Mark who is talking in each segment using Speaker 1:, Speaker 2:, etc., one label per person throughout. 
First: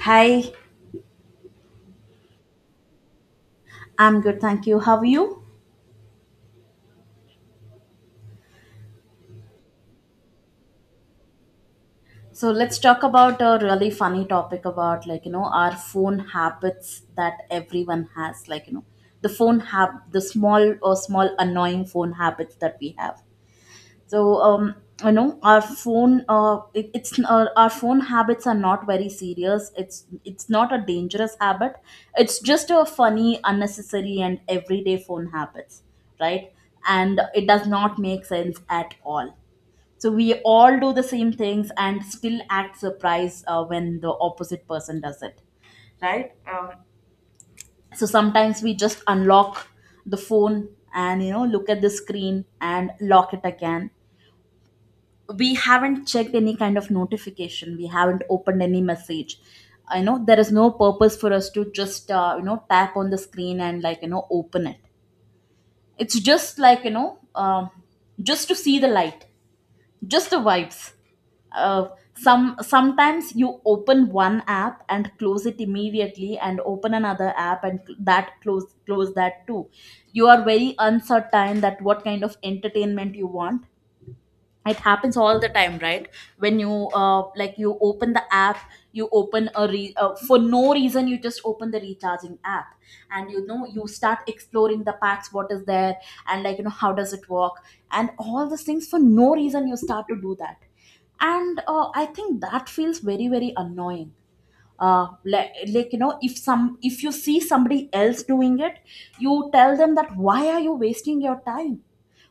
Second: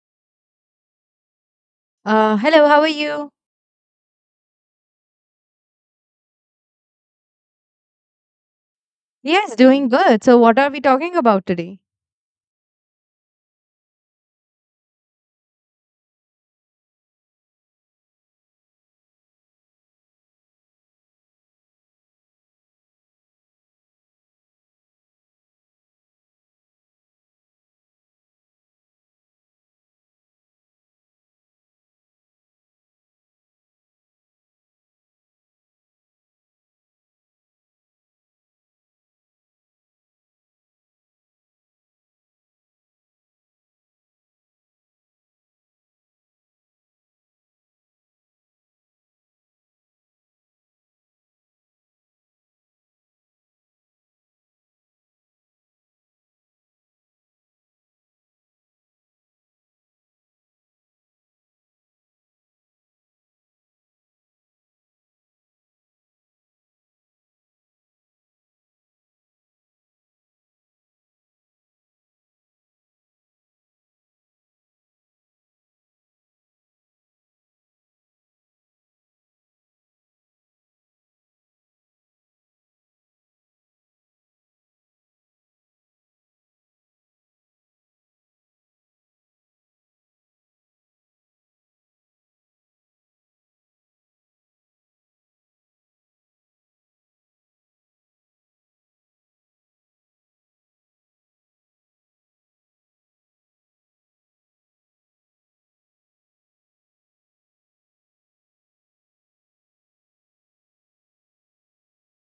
Speaker 1: Hi,
Speaker 2: Hello, how are you?
Speaker 1: I'm good, thank you. How are you?
Speaker 2: Yes, doing good. So, what are we talking about today?
Speaker 1: So let's talk about a really funny topic about our phone habits that everyone has, the small annoying phone habits that we have. So our phone habits are not very serious. It's not a dangerous habit. It's just a funny, unnecessary, and everyday phone habits, right? And it does not make sense at all. So we all do the same things and still act surprised when the opposite person does it, right? So sometimes we just unlock the phone and look at the screen and lock it again. We haven't checked any kind of notification. We haven't opened any message. I know there is no purpose for us to just tap on the screen and open it. It's just, um, just to see the light, just the vibes. uh, Sometimes you open one app and close it immediately and open another app and cl- that close that too. You are very uncertain that what kind of entertainment you want. It happens all the time, right? When you open the app, you open a re- for no reason you just open the recharging app, and you start exploring the packs, what is there, and how does it work, and all these things, for no reason you start to do that. And I think that feels very, very annoying. If you see somebody else doing it, you tell them that why are you wasting your time.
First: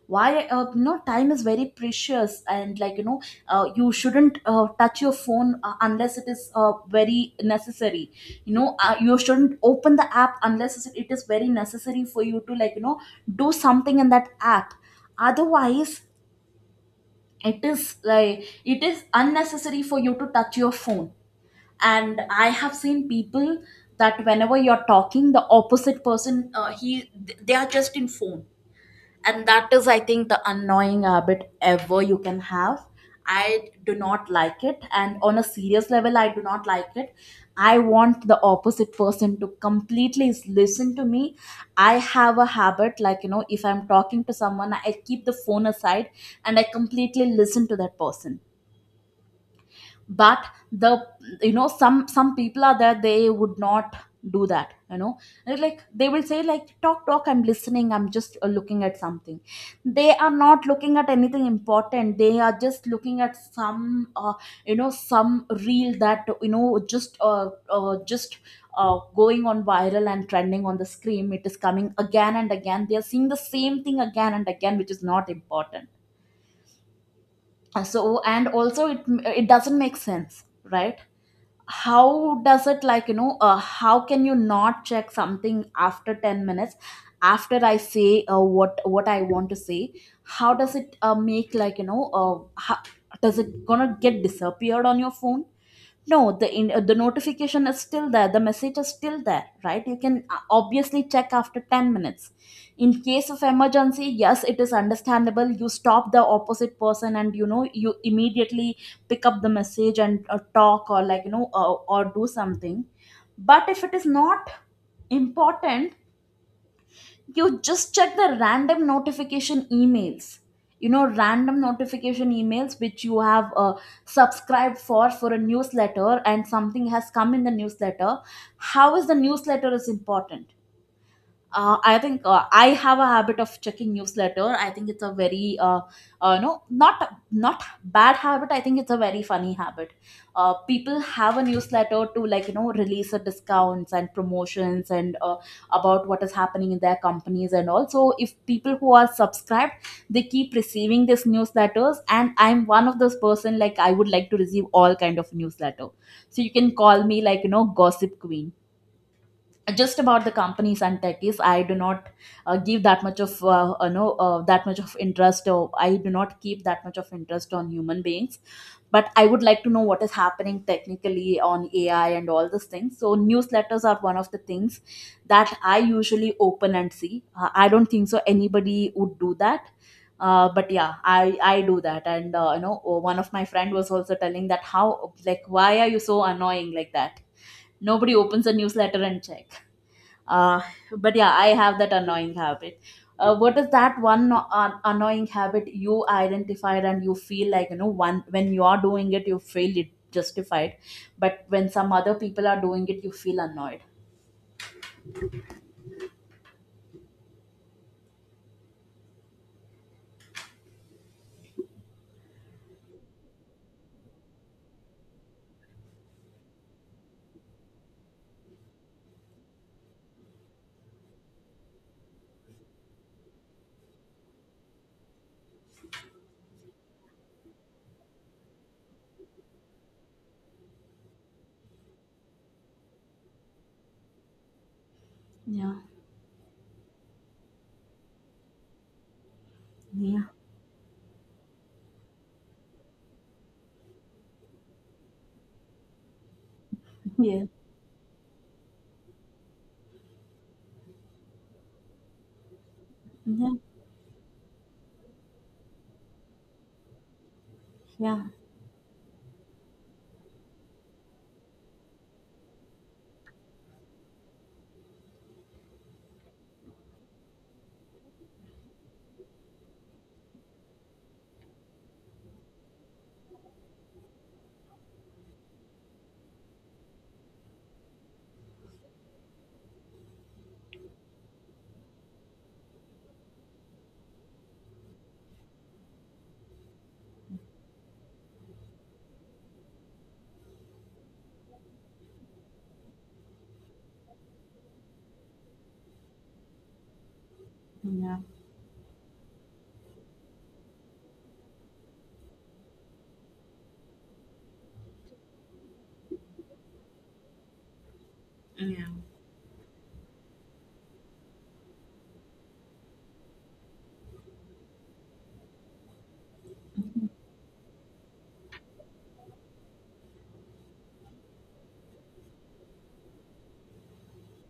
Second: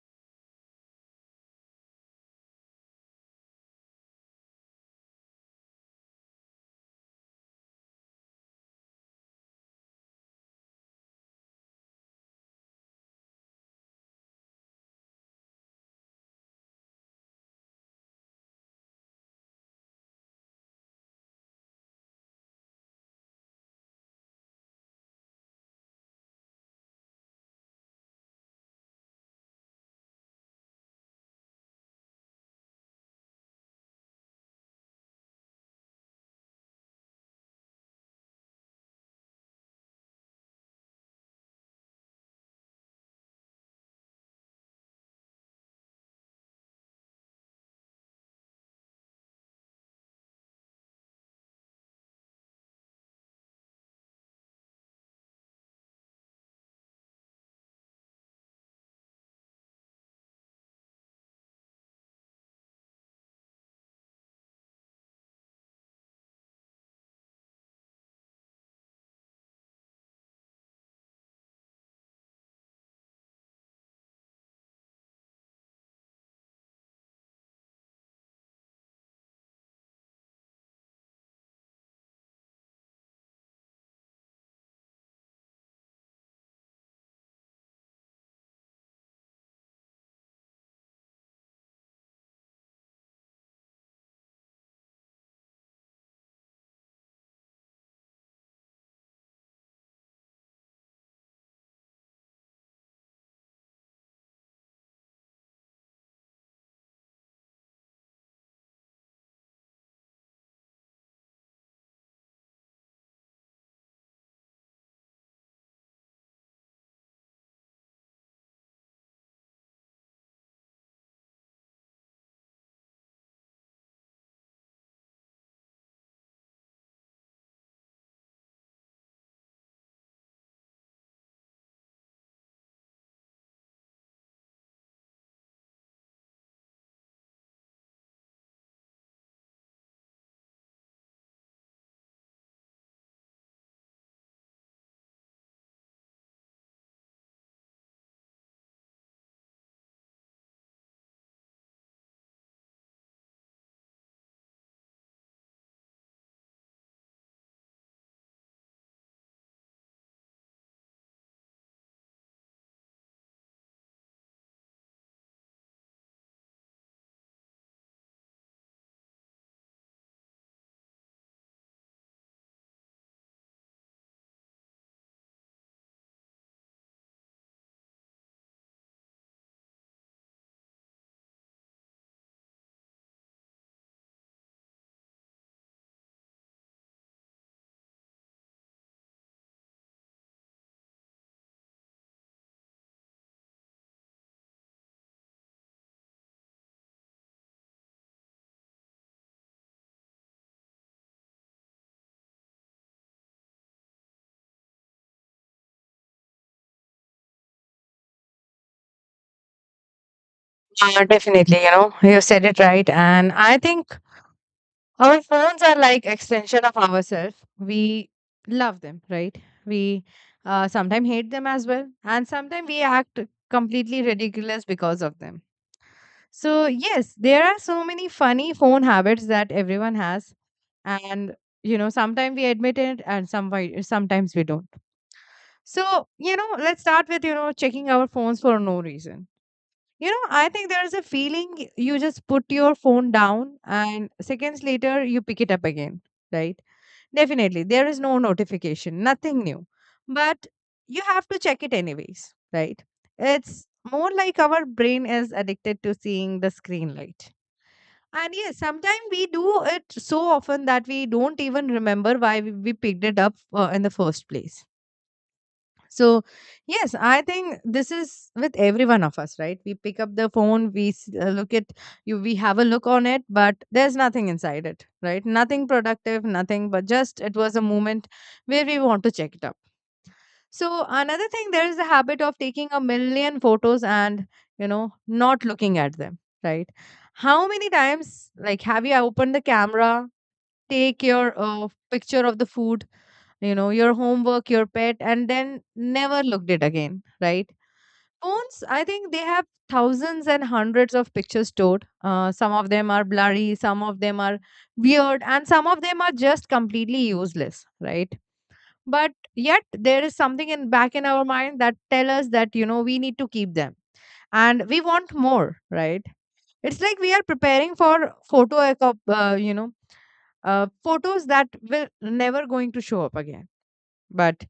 Speaker 1: Why? Time is very precious, and you shouldn't touch your phone unless it is very necessary. You shouldn't open the app unless it is very necessary for you to do something in that app, otherwise it is, like, it is unnecessary for you to touch your phone. And I have seen people that whenever you're talking, the opposite person, they are just in phone. And that is, I think, the annoying habit ever you can have. I do not like it, and on a serious level, I do not like it. I want the opposite person to completely listen to me. I have a habit, if I'm talking to someone, I keep the phone aside, and I completely listen to that person. But the you know some people are there, they would not do that, you know. And, like, they will say, like, talk, talk, I'm listening, I'm just looking at something. They are not looking at anything important, they are just looking at some, some reel that, you know just going on viral and trending on the screen. It is coming again and again, they are seeing the same thing again and again, which is not important. Uh, so and also it doesn't make sense, right? how does it like you know How can you not check something after 10 minutes, after I say what I want to say? How does it make like you know how, Does it gonna get disappeared on your phone? No, the notification is still there. The message is still there, right? You can obviously check after 10 minutes. In case of emergency, yes, it is understandable. You stop the opposite person, and you immediately pick up the message and talk, or like you know or do something. But if it is not important, you just check the random notification emails, random notification emails which you have subscribed for a newsletter, and something has come in the newsletter. How is the newsletter is important? I think I have a habit of checking newsletter. I think it's a very no not bad habit. I think it's a very funny habit. People have a newsletter to release the discounts and promotions and about what is happening in their companies and all. So if people who are subscribed, they keep receiving these newsletters, and I'm one of those person, like, I would like to receive all kind of newsletter. So you can call me, gossip queen. Just about the companies and techies, I do not give that much of, no that much of interest, or I do not keep that much of interest on human beings. But I would like to know what is happening technically on AI and all these things, so newsletters are one of the things that I usually open and see. I don't think so anybody would do that, but yeah, I do that, and one of my friend was also telling that, how, like, why are you so annoying like that, nobody opens a newsletter and check. uh, but yeah, I have that annoying habit. What is that one annoying habit you identified, and you feel, one when you are doing it you feel it justified, but when some other people are doing it you feel annoyed?
Speaker 2: Definitely, you know, you said it right. And I think our phones are like extension of ourselves. We love them, right? We sometimes hate them as well. And sometimes we act completely ridiculous because of them. So, yes, there are so many funny phone habits that everyone has. And, you know, sometimes we admit it and sometimes we don't.
Speaker 1: Yeah,
Speaker 2: So, you know, let's start with, you know, checking our phones for no reason. You
Speaker 1: yeah.
Speaker 2: know, I think there's a feeling you just put your phone down and seconds later you pick it up again, right?
Speaker 1: Yeah,
Speaker 2: Definitely, there is no notification, nothing new. But you have to check it anyways, right? It's more like our brain is addicted to seeing the screen light.
Speaker 1: yeah,
Speaker 2: And yes, sometimes we do it so often that we don't even remember why we picked it up in the first place. So, yes, I think this is with every one of us, right? We pick up the phone, we look at you, we have a look on it, but there's nothing inside it, right? Nothing productive, nothing, but just it was a moment where we want to check it up. So, another thing, there is the habit of taking a million photos and, you know, not looking at them, right? How many times, like, have you opened the camera, take your picture of the food? You know, your homework, your pet, and then never looked it again, right?
Speaker 1: yeah,
Speaker 2: Phones, I think, they have thousands and hundreds of pictures stored. Some of them are blurry, some of them are weird, and some of them are just completely useless, right?
Speaker 1: yeah.
Speaker 2: But yet there is something in back in our mind that tell us that you know we need to keep them, and we want more, right? It's like we are preparing for uh, you know photos that will never going to show up again. But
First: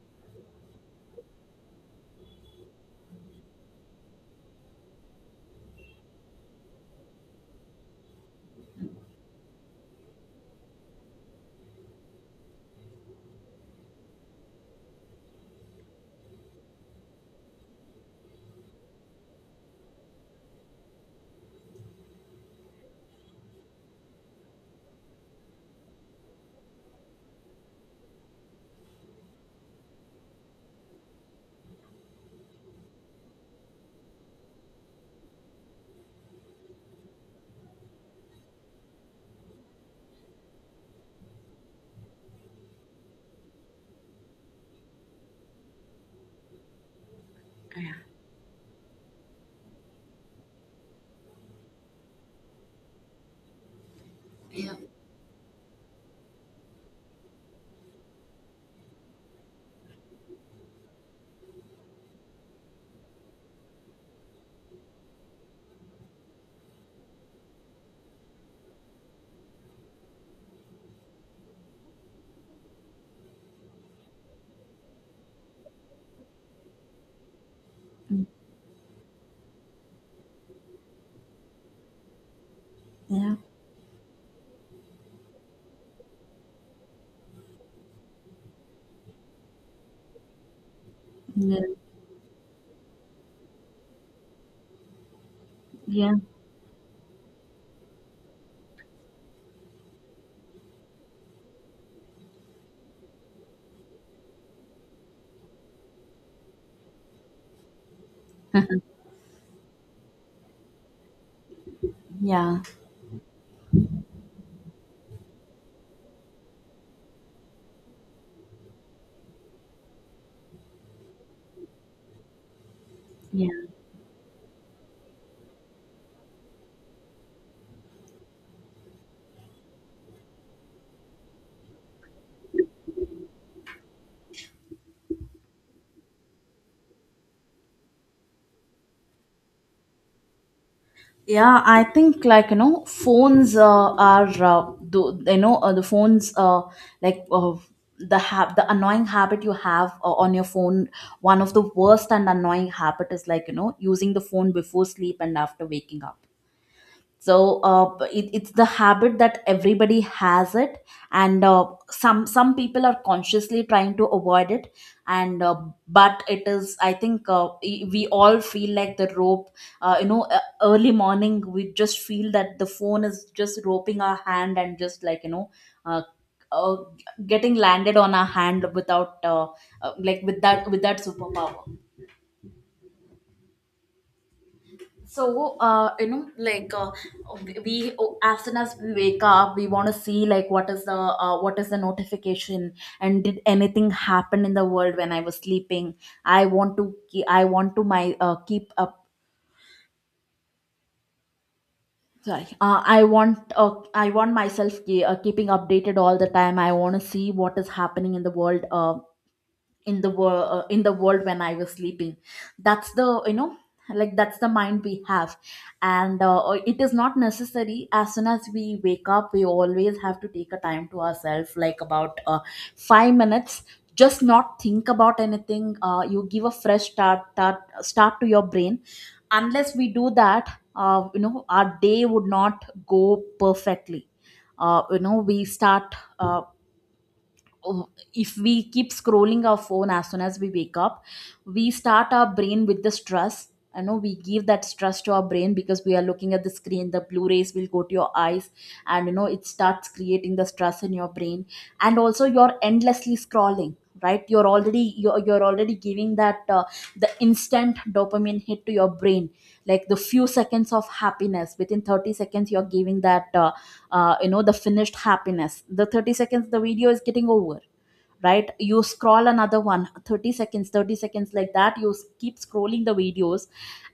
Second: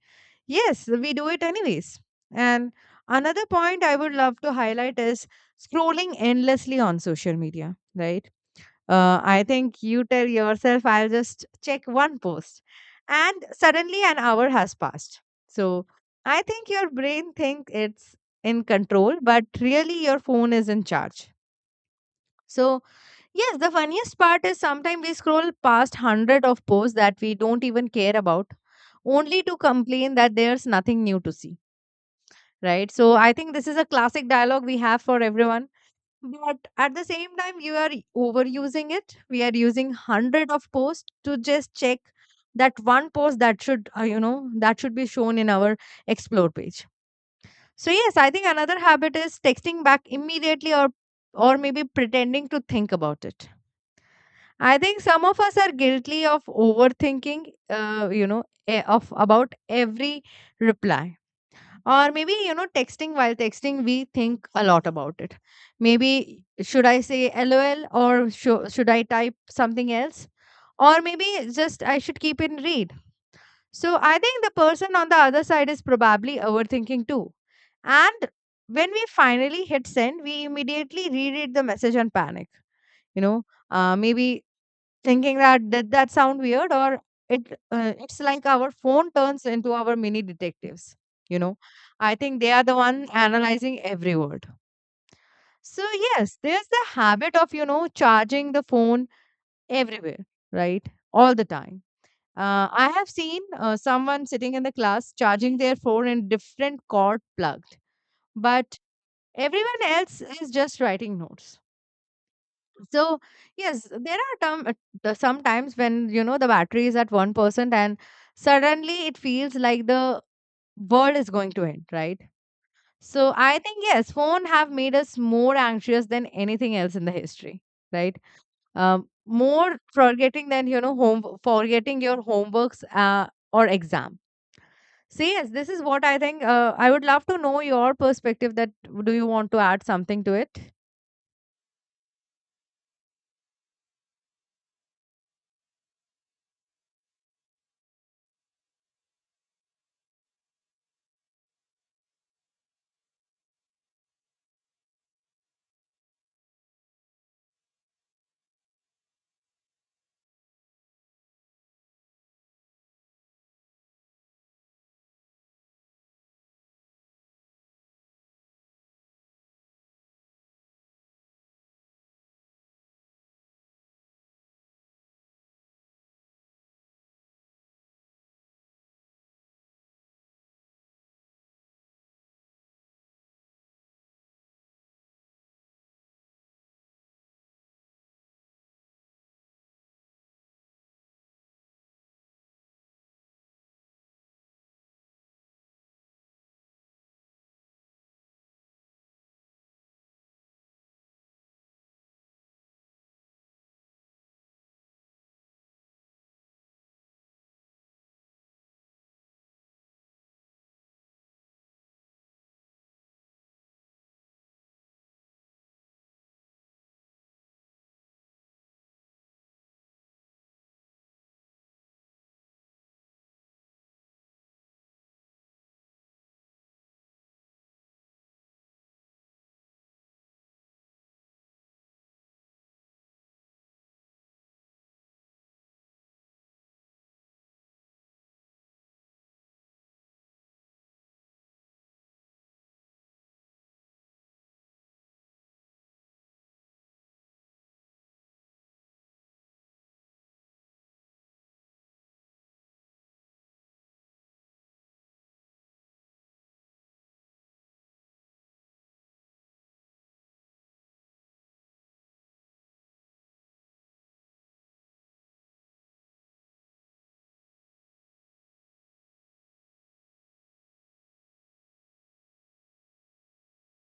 Speaker 2: yes, we do it anyways. And another point I would love to highlight is scrolling endlessly on social media, right? I think you tell yourself, I'll just check one post. And suddenly an hour has passed. So I think your brain thinks it's in control, but really your phone is in charge. So, yes, the funniest part is sometimes we scroll past 100 of posts that we don't even care about, only to complain that there's nothing new to see, right? So I think this is a classic dialogue we have for everyone. But at the same time, you are overusing it. We are using 100 of posts to just check that one post that should, you know, that should be shown in our explore page. So yes, I think another habit is texting back immediately or maybe pretending to think about it. I think some of us are guilty of overthinking, of about every reply. Or maybe, you know, texting, while texting we think a lot about it. Maybe should I say lol, or should I type something else, or maybe just I should keep in read. So I think the person on the other side is probably overthinking too. And when we finally hit send, we immediately reread the message and panic, you
Speaker 1: Yeah.
Speaker 2: know, maybe thinking that did that sound weird? Or it's like our phone turns into our mini detectives, you know.
Speaker 1: Yeah, yeah,
Speaker 2: I think they are the one analyzing every word. So
Speaker 1: yeah.
Speaker 2: yes, there's the habit of, you know, charging the phone everywhere, right, all the time. I have seen someone sitting in the class charging their phone in different cord plugged, but everyone else is just writing notes.
Speaker 1: Yeah,
Speaker 2: So yes, there are some times when you know the battery is at 1%, and suddenly it feels like the world is going to end, right? So
Speaker 1: yeah.
Speaker 2: I think yes, phone have made us more anxious than anything else in the history, right? More forgetting than you know home forgetting your homeworks or exam. So yes, this is what I think. I would love to know your perspective. That do you want to add something to it?
Speaker 1: Yeah, I think, like you know phones are do, you know the phones like the hab- the annoying habit you have on your phone, one of the worst and annoying habit is, using the phone before sleep and after waking up. So it's the habit that everybody has it, and some people are consciously trying to avoid it. And But it is, I think, we all feel like the rope. Early morning we just feel that the phone is just roping our hand, and just, uh, uh, getting landed on our hand without, with that superpower. So as soon as we wake up, we want to see, like, what is the notification. And did anything happen in the world when I was sleeping? I want to my keep up sorry I want myself, keeping updated all the time. I want to see what is happening in the world when I was sleeping. That's the you know like that's the mind we have. And it is not necessary, as soon as we wake up we always have to take a time to ourselves, like about 5 minutes, just not think about anything. You give a fresh start to your brain. Unless we do that, our day would not go perfectly. uh, you know we start uh, oh, if we keep scrolling our phone as soon as we wake up, we start our brain with the stress. I know we give that stress to our brain, because we are looking at the screen, the blue rays will go to your eyes, and it starts creating the stress in your brain. And also you're endlessly scrolling, right? You're already giving that, the instant dopamine hit to your brain, like the few seconds of happiness within 30 seconds. You're giving that, the finished happiness, the 30 seconds the video is getting over, right? You scroll another one, 30 seconds, 30 seconds, like that you keep scrolling the videos,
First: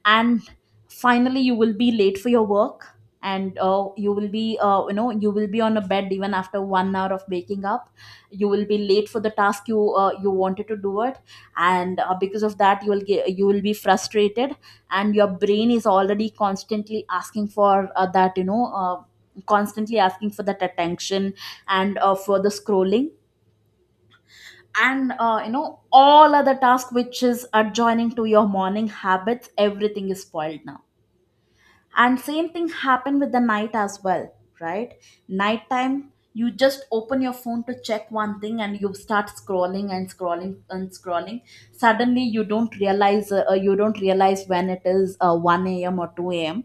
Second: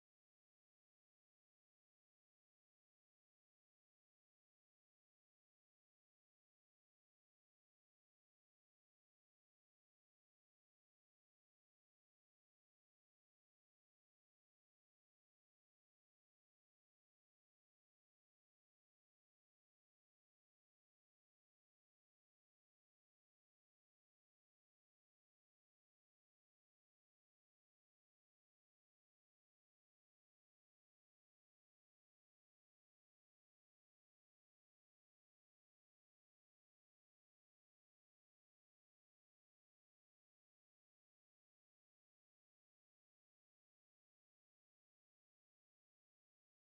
Speaker 1: and finally you will be late for your work. And you will be you know you will be on a bed even after 1 hour of waking up. You will be late for the task you wanted to do it, and because of that you will be frustrated, and your brain is already constantly asking for that attention, and for the scrolling, and all other task which is adjoining to your morning habits, everything is spoiled now. And same thing happened with the night as well, right? Nighttime you just open your phone to check one thing, and you start scrolling and scrolling and scrolling. Suddenly you don't realize, you don't realize when it is 1 a.m or 2 a.m.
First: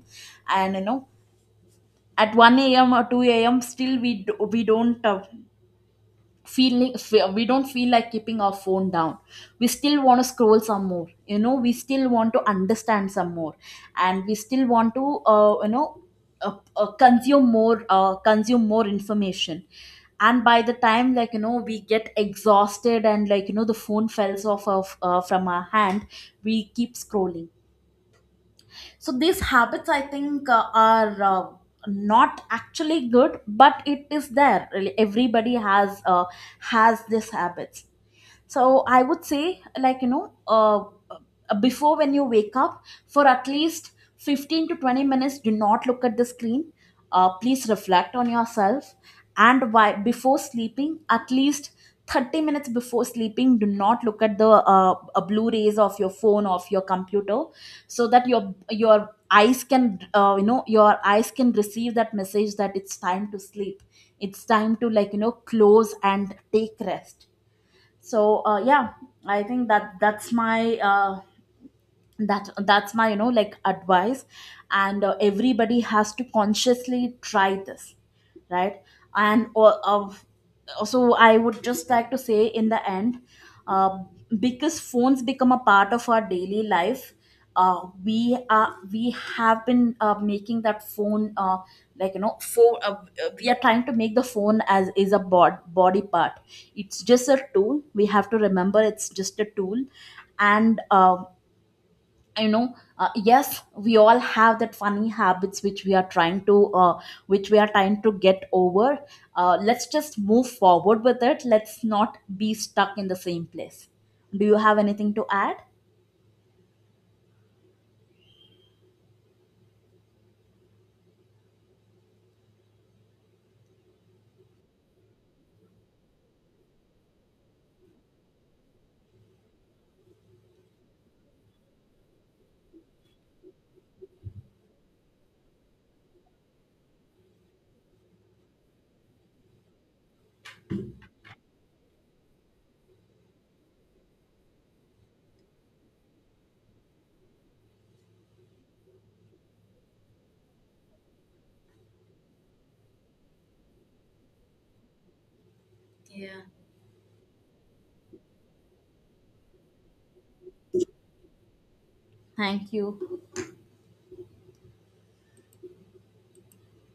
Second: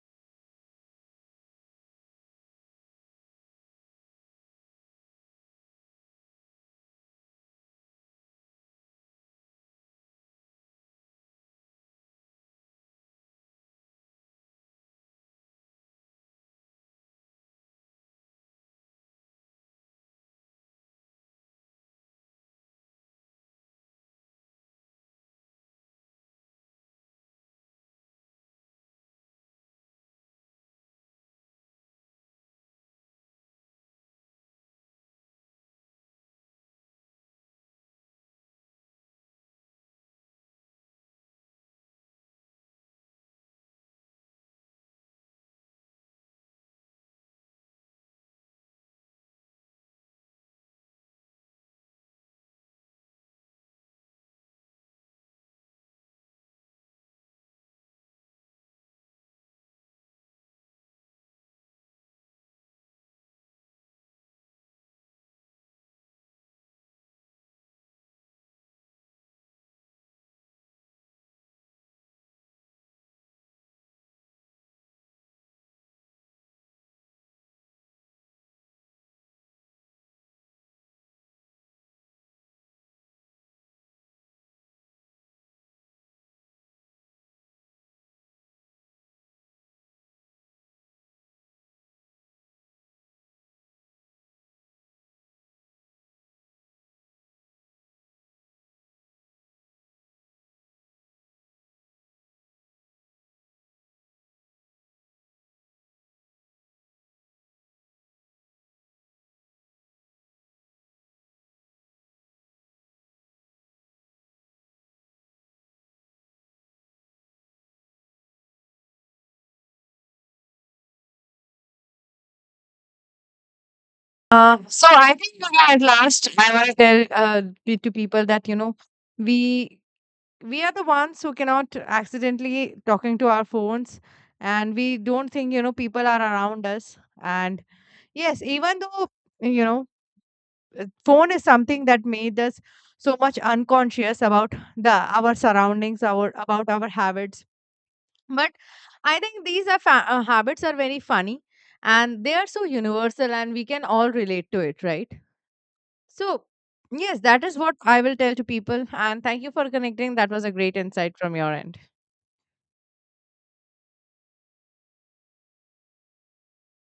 Speaker 1: And at 1 a.m or 2 a.m, still we don't feel like keeping our phone down. We still want to scroll some more, we still want to understand some more. And we still want to, consume more information. And by the time, we get exhausted, and the phone falls off of, from our hand. We keep scrolling. So these habits, I think, are not actually good, but it is there, really everybody has these habits. So I would say, like you know uh, before, when you wake up, for at least 15 to 20 minutes, do not look at the screen. Please reflect on yourself. And why, before sleeping, at least 30 minutes before sleeping, do not look at the blue rays of your phone, of your computer, so that your eyes can, your eyes can receive that message that it's time to sleep. It's time to, close and take rest. So, yeah, I think that's my, uh, that's my, advice. And everybody has to consciously try this, right? And of also, I would just like to say in the end, uh, because phones become a part of our daily life. We have been making that phone, like you know for we are trying to make the phone as is a body part. It's just a tool, we have to remember it's just a tool. And, yes, we all have that funny habits which we are trying to get over. Let's just move forward with it, let's not be stuck in the same place. Do you have anything to add?
Speaker 2: So I think, you know, at last I want to tell to people that you know we we are the ones who cannot accidentally talking to our phones, and we don't think you know people are around us. And yes, even though you know phone is something that made us so much unconscious about the our surroundings, our about our habits. But I think these are habits are very funny, and they are so universal, and we can all relate to it, right?
Speaker 1: Yeah.
Speaker 2: So, yes, that is what I will tell to people. And thank you for connecting. That was a great insight from your end.
Speaker 1: Thank you.